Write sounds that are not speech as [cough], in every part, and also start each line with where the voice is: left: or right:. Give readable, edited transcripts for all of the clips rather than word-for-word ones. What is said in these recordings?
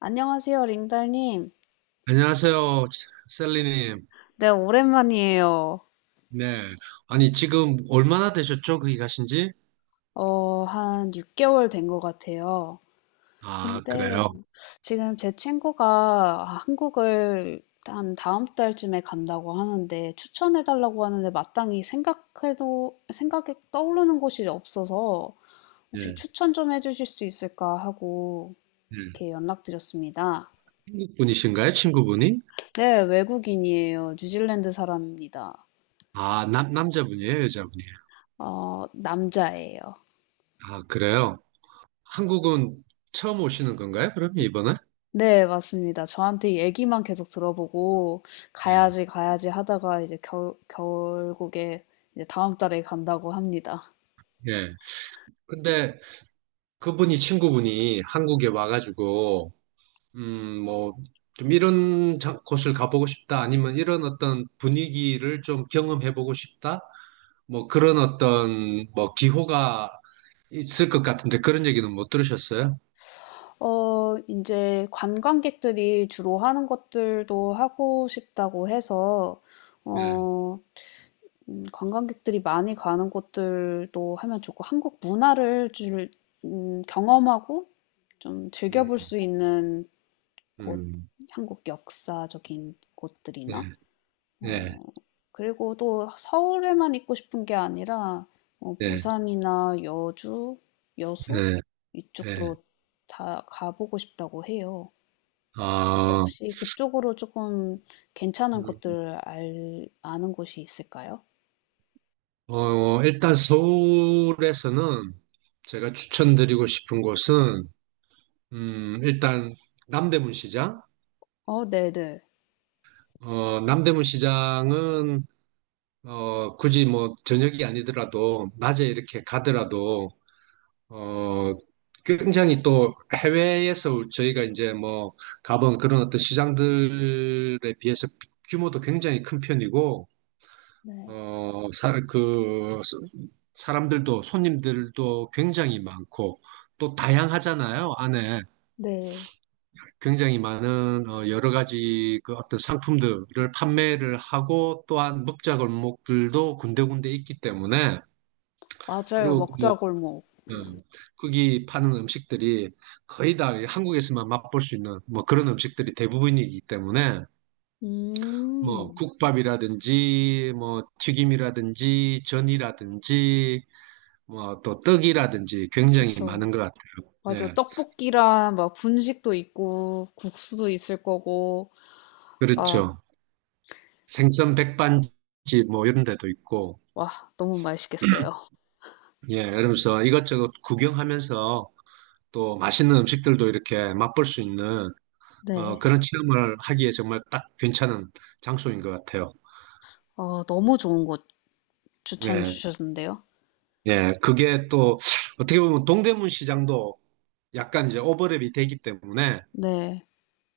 left: 안녕하세요, 링달님.
right: 안녕하세요, 셀리님.
left: 네, 오랜만이에요.
right: 네. 아니, 지금 얼마나 되셨죠? 거기 가신 지?
left: 한 6개월 된 것 같아요.
right: 아,
left: 근데
right: 그래요.
left: 지금 제 친구가 한국을 한 다음 달쯤에 간다고 하는데, 추천해달라고 하는데 마땅히 생각해도, 생각에 떠오르는 곳이 없어서 혹시
right: 예,
left: 추천 좀 해주실 수 있을까 하고
right: 예.
left: 이렇게 연락드렸습니다.
right: 한국분이신가요? 친구분이?
left: 네, 외국인이에요. 뉴질랜드 사람입니다.
right: 아, 남자분이에요? 여자분이에요?
left: 남자예요.
right: 아, 그래요. 한국은 처음 오시는 건가요? 그러면 이번에?
left: 네, 맞습니다. 저한테 이 얘기만 계속 들어보고 가야지 가야지 하다가 이제 결국에 이제 다음 달에 간다고 합니다.
right: 예, 예. 근데 그분이 친구분이 한국에 와가지고, 뭐, 좀 이런 곳을 가보고 싶다, 아니면 이런 어떤 분위기를 좀 경험해보고 싶다? 뭐 그런 어떤 뭐 기호가 있을 것 같은데 그런 얘기는 못 들으셨어요?
left: 이제 관광객들이 주로 하는 것들도 하고 싶다고 해서.
right: 네,
left: 어, 관광객들이 많이 가는 곳들도 하면 좋고, 한국 문화를 경험하고 좀
right: 음,
left: 즐겨볼 수 있는 곳,
right: 음,
left: 한국 역사적인
right: 네,
left: 곳들이나,
right: 네,
left: 어, 그리고 또 서울에만 있고 싶은 게 아니라
right: 네,
left: 부산이나 여주, 여수
right: 네, 네.
left: 이쪽도 다 가보고 싶다고 해요. 그래서
right: 아,
left: 혹시 그쪽으로 조금 괜찮은
right: 음.
left: 곳들 아는 곳이 있을까요?
right: 일단 서울에서는 제가 추천드리고 싶은 곳은 일단 남대문 시장.
left: 어, 네네.
right: 남대문 시장은 굳이 뭐 저녁이 아니더라도 낮에 이렇게 가더라도 어, 굉장히 또 해외에서 저희가 이제 뭐 가본 그런 어떤 시장들에 비해서 규모도 굉장히 큰 편이고,
left: 네.
right: 어, 사, 그, 사람들도 손님들도 굉장히 많고, 또 다양하잖아요. 안에
left: 네. 네.
right: 굉장히 많은 여러 가지 그 어떤 상품들을 판매를 하고, 또한 먹자골목들도 군데군데 있기 때문에,
left: 맞아요.
right: 그리고 그
left: 먹자골목.
right: 어, 거기 파는 음식들이 거의 다 한국에서만 맛볼 수 있는 뭐 그런 음식들이 대부분이기 때문에 뭐
left: 음,
right: 국밥이라든지 뭐 튀김이라든지 전이라든지 뭐 또 떡이라든지 굉장히 많은
left: 그쵸.
right: 것 같아요.
left: 맞아.
right: 예,
left: 떡볶이랑 막 분식도 있고, 국수도 있을 거고, 아,
right: 그렇죠. 생선 백반집 뭐 이런 데도 있고,
left: 와, 너무 맛있겠어요.
right: 예, 이러면서 이것저것 구경하면서 또 맛있는 음식들도 이렇게 맛볼 수 있는
left: 네.
right: 그런 체험을 하기에 정말 딱 괜찮은 장소인 것 같아요.
left: 어, 너무 좋은 곳 추천
right: 예.
left: 주셨는데요.
right: 예, 그게 또 어떻게 보면 동대문 시장도 약간 이제 오버랩이 되기 때문에
left: 네.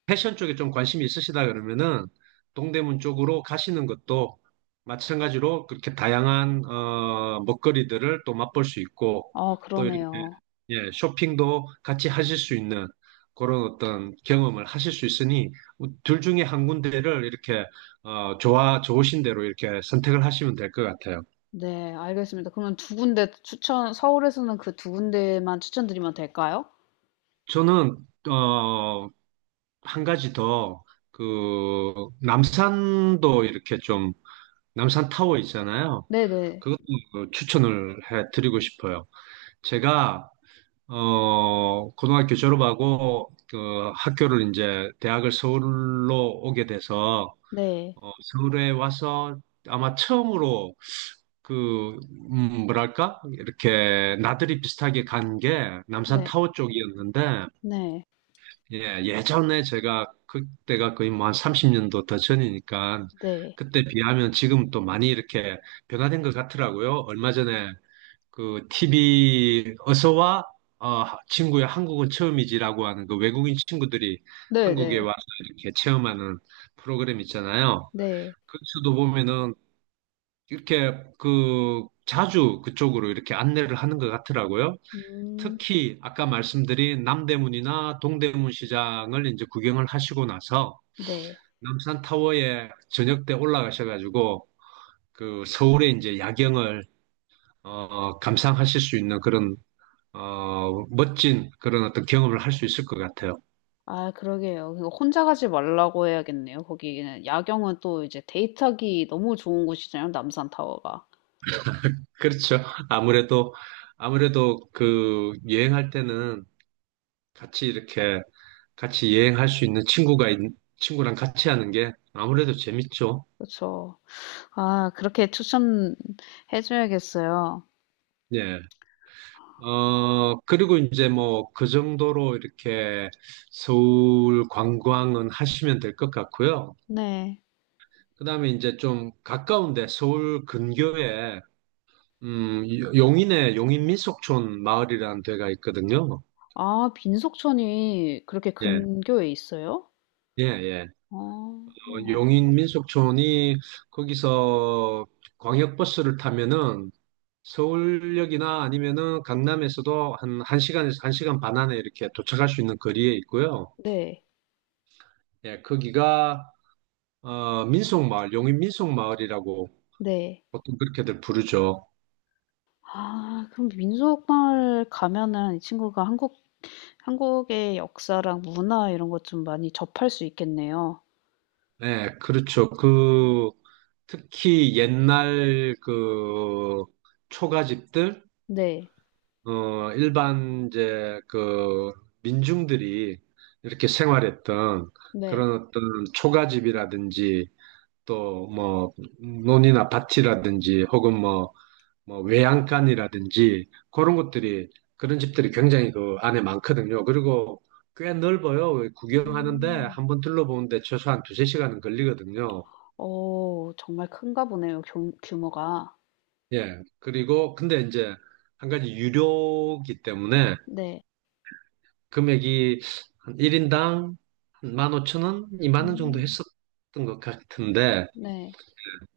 right: 패션 쪽에 좀 관심이 있으시다 그러면은 동대문 쪽으로 가시는 것도 마찬가지로 그렇게 다양한 먹거리들을 또 맛볼 수 있고
left: 아,
right: 또 이렇게,
left: 그러네요.
right: 예, 쇼핑도 같이 하실 수 있는 그런 어떤 경험을 하실 수 있으니 둘 중에 한 군데를 이렇게 어, 좋아 좋으신 대로 이렇게 선택을 하시면 될 것 같아요.
left: 네, 알겠습니다. 그러면 두 군데 추천, 서울에서는 그 두 군데만 추천드리면 될까요?
right: 저는 어, 한 가지 더, 그, 남산도 이렇게 좀, 남산 타워 있잖아요.
left: 네네.
right: 그것도 그 추천을 해 드리고 싶어요. 제가, 고등학교 졸업하고, 학교를 이제, 대학을 서울로 오게 돼서,
left: 네.
right: 서울에 와서 아마 처음으로 그, 뭐랄까? 이렇게 나들이 비슷하게 간 게 남산
left: 네.
right: 타워 쪽이었는데,
left: 네.
right: 예, 예전에 제가 그때가 거의 뭐 한 30년도 더 전이니까
left: 네.
right: 그때 비하면 지금 또 많이 이렇게 변화된 것 같더라고요. 얼마 전에 그 TV 어서와 친구야 한국은 처음이지라고 하는 그 외국인 친구들이
left: 네네. 네.
right: 한국에
left: 네.
right: 와서 이렇게 체험하는 프로그램 있잖아요.
left: 네.
right: 그쪽도 보면은 이렇게 그 자주 그쪽으로 이렇게 안내를 하는 것 같더라고요.
left: 음.
right: 특히 아까 말씀드린 남대문이나 동대문 시장을 이제 구경을 하시고 나서
left: 네.
right: 남산타워에 저녁 때 올라가셔가지고 그 서울의 이제 야경을 감상하실 수 있는 그런 멋진 그런 어떤 경험을 할 수 있을 것 같아요.
left: 아, 그러게요. 그거 혼자 가지 말라고 해야겠네요. 거기는 야경은 또 이제 데이트하기 너무 좋은 곳이잖아요, 남산타워가.
right: 그렇죠. 아무래도 아무래도 그 여행할 때는 같이 이렇게 같이 여행할 수 있는 친구랑 같이 하는 게 아무래도 재밌죠.
left: 그죠. 아, 그렇게 추천해 줘야겠어요.
right: 예. 그리고 이제 뭐 그 정도로 이렇게 서울 관광은 하시면 될 것 같고요.
left: 네.
right: 그다음에 이제 좀 가까운데 서울 근교에 음, 용인에 용인 민속촌 마을이라는 데가 있거든요.
left: 아, 민속촌이 그렇게
right: 예.
left: 근교에 있어요?
right: 예, 예.
left: 아,
right: 용인 민속촌이 거기서 광역버스를 타면은 서울역이나 아니면은 강남에서도 한 1시간에서 1시간 반 안에 이렇게 도착할 수 있는 거리에 있고요.
left: 네,
right: 예, 거기가 민속마을, 용인 민속마을이라고
left: 네.
right: 보통 그렇게들 부르죠.
left: 아, 그럼 민속마을 가면은 이 친구가 한국, 한국의 역사랑 문화 이런 것 좀 많이 접할 수 있겠네요.
right: 네, 그렇죠. 특히 옛날 그 초가집들,
left: 네,
right: 일반 이제 그 민중들이 이렇게 생활했던
left: 네.
right: 그런 어떤 초가집이라든지 또 뭐 논이나 밭이라든지 혹은 뭐 외양간이라든지 그런 집들이 굉장히 그 안에 많거든요. 그리고 꽤 넓어요. 구경하는데
left: 음,
right: 한번 둘러보는데 최소한 두세 시간은 걸리거든요.
left: 어, 정말 큰가 보네요, 규모가.
right: 예. 그리고 근데 이제 한 가지 유료기 때문에
left: 네,
right: 금액이 한 1인당 한 15,000원, 25,000원 20,000원 정도
left: 음,
right: 했었던 것 같은데
left: 네.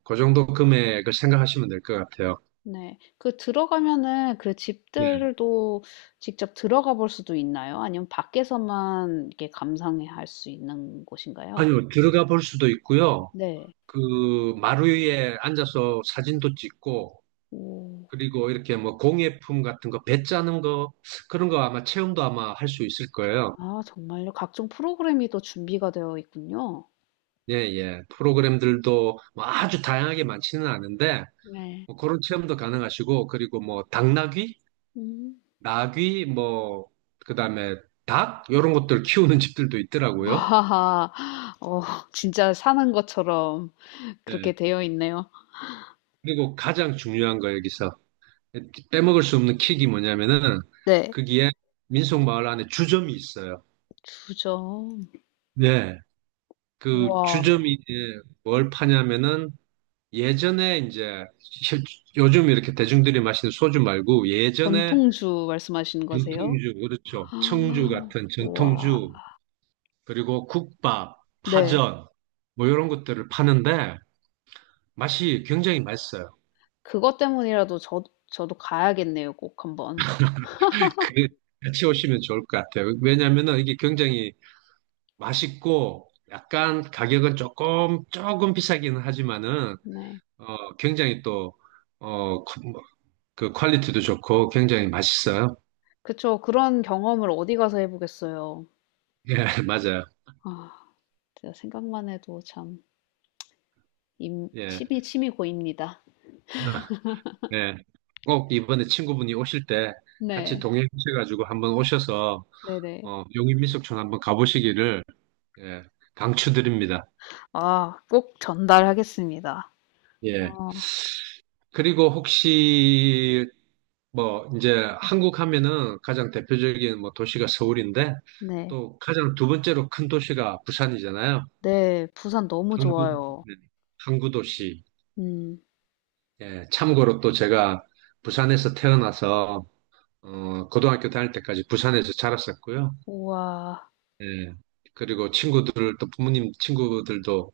right: 그 정도 금액을 생각하시면 될 것 같아요.
left: 네. 그 들어가면은 그
right: 예.
left: 집들도 직접 들어가 볼 수도 있나요? 아니면 밖에서만 이렇게 감상해 할 수 있는 곳인가요?
right: 아니요, 들어가 볼 수도 있고요.
left: 네.
right: 그 마루 위에 앉아서 사진도 찍고
left: 오.
right: 그리고 이렇게 뭐 공예품 같은 거, 배 짜는 거, 그런 거 아마 체험도 아마 할 수 있을 거예요.
left: 아 정말요? 각종 프로그램이 또 준비가 되어 있군요.
right: 예, 예. 프로그램들도 뭐 아주 다양하게 많지는 않은데,
left: 네.
right: 뭐 그런 체험도 가능하시고, 그리고 뭐 당나귀,
left: 음.
right: 나귀, 뭐, 그 다음에 닭, 이런 것들 키우는 집들도
left: [laughs]
right: 있더라고요.
left: 와. 어, 진짜 사는 것처럼 그렇게
right: 예.
left: 되어 있네요.
right: 그리고 가장 중요한 거 여기서 빼먹을 수 없는 킥이 뭐냐면은,
left: 네.
right: 거기에 민속마을 안에 주점이 있어요.
left: 주점.
right: 네. 그
left: 우와.
right: 주점이 이제 뭘 파냐면은 예전에 이제 요즘 이렇게 대중들이 마시는 소주 말고 예전에
left: 전통주 말씀하시는 거세요?
right: 전통주,
left: [gasps]
right: 그렇죠. 청주
left: 아.
right: 같은
left: 우와.
right: 전통주, 그리고 국밥,
left: 네.
right: 파전, 뭐 이런 것들을 파는데 맛이 굉장히 맛있어요.
left: 그것 때문이라도 저도 가야겠네요, 꼭 한번.
right: 그 같이 오시면 좋을 것 같아요. 왜냐면은 이게 굉장히 맛있고 약간 가격은 조금 비싸기는 하지만은
left: 네.
right: 굉장히 또, 그 뭐, 그 퀄리티도 좋고 굉장히 맛있어요.
left: 그쵸. 그런 경험을 어디 가서 해 보겠어요.
right: 예, [laughs] 맞아요.
left: 아, 진짜 생각만 해도 참 임
right: 예.
left: 침이 침이 고입니다.
right: 네. 꼭 이번에 친구분이 오실 때 같이
left: 네.
right: 동행하셔가지고 한번 오셔서
left: 네네.
right: 용인민속촌 한번 가보시기를, 예, 강추드립니다.
left: 아 꼭 전달하겠습니다.
right: 예.
left: 아
right: 그리고 혹시 뭐 이제 한국 하면은 가장 대표적인 뭐 도시가 서울인데
left: 네.
right: 또 가장 두 번째로 큰 도시가 부산이잖아요.
left: 네. 부산 너무
right: 항구,
left: 좋아요.
right: 네, 항구 도시.
left: 음.
right: 예, 참고로 또 제가 부산에서 태어나서 고등학교 다닐 때까지 부산에서 자랐었고요.
left: 우와.
right: 예. 그리고 친구들, 또 부모님 친구들도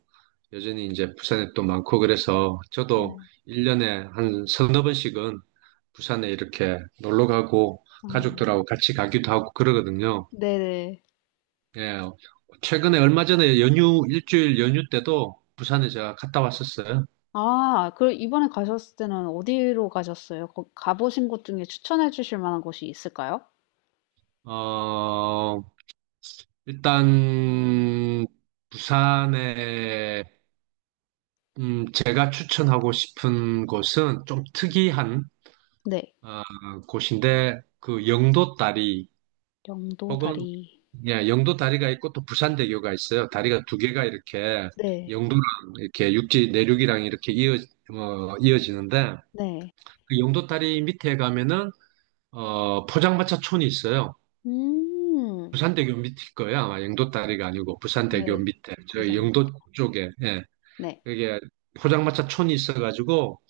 right: 여전히 이제 부산에 또 많고 그래서
left: 네.
right: 저도 1년에 한 서너 번씩은 부산에 이렇게 놀러 가고
left: 아
right: 가족들하고 같이 가기도 하고 그러거든요.
left: 네네.
right: 예. 최근에 얼마 전에 연휴, 일주일 연휴 때도 부산에 제가 갔다 왔었어요.
left: 아, 그럼 이번에 가셨을 때는 어디로 가셨어요? 거 가 보신 곳 중에 추천해 주실 만한 곳이 있을까요?
right: 어, 일단 부산에 제가 추천하고 싶은 곳은 좀 특이한
left: 네.
right: 아, 곳인데 그 영도 다리 혹은,
left: 영도다리.
right: 예, 영도 다리가 있고 또 부산대교가 있어요. 다리가 두 개가 이렇게
left: 네.
right: 영도랑 이렇게 육지 내륙이랑 이어지는데
left: 네.
right: 그 영도 다리 밑에 가면은 포장마차촌이 있어요.
left: 음.
right: 부산대교 밑일 거예요. 아마 영도 다리가 아니고 부산대교
left: 네.
right: 밑에 저
left: 부산대교.
right: 영도 쪽에, 예,
left: 네.
right: 그게 포장마차촌이 있어가지고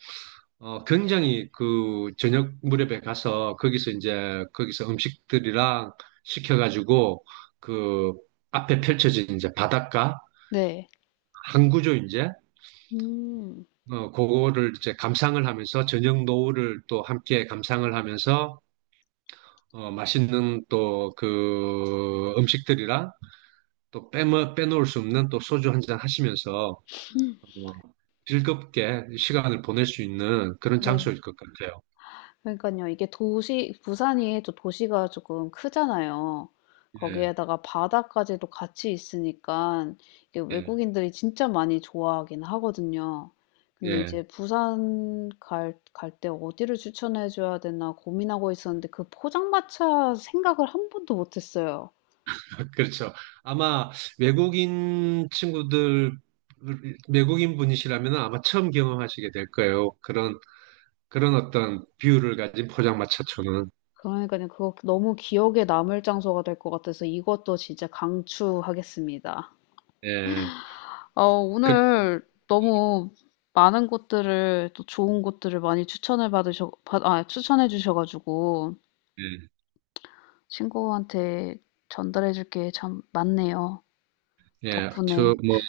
right: 굉장히 그 저녁 무렵에 가서 거기서 음식들이랑 시켜가지고 그 앞에 펼쳐진 이제 바닷가
left: 네.
right: 한 구조 이제
left: 음.
right: 그거를 이제 감상을 하면서 저녁 노을을 또 함께 감상을 하면서 맛있는 또 그 음식들이랑 또 빼놓을 수 없는 또 소주 한잔 하시면서
left: 음,
right: 어, 즐겁게 시간을 보낼 수 있는 그런
left: 네.
right: 장소일 것 같아요.
left: 그러니까요, 이게 도시 부산이 또 도시가 조금 크잖아요.
right: 예,
left: 거기에다가 바다까지도 같이 있으니까 이게
right: 예,
left: 외국인들이 진짜 많이 좋아하긴 하거든요. 근데
right: 예.
left: 이제 부산 갈 때 어디를 추천해 줘야 되나 고민하고 있었는데, 그 포장마차 생각을 한 번도 못 했어요.
right: 그렇죠. 아마 외국인 친구들, 외국인 분이시라면 아마 처음 경험하시게 될 거예요. 그런 어떤 뷰를 가진 포장마차촌은.
left: 그러니까요. 그거 너무 기억에 남을 장소가 될 것 같아서 이것도 진짜 강추하겠습니다.
right: 예.
left: 어,
right: 그,
left: 오늘 너무 많은 곳들을 또 좋은 곳들을 많이 추천을 추천해 주셔가지고
right: 예.
left: 친구한테 전달해 줄게 참 많네요.
right: 예. 저,
left: 덕분에.
right: 뭐,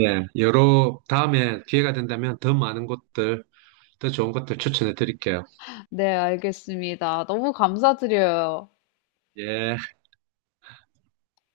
right: 예. 다음에 기회가 된다면 더 많은 곳들, 더 좋은 곳들 추천해 드릴게요.
left: 네, 알겠습니다. 너무 감사드려요.
right: 예.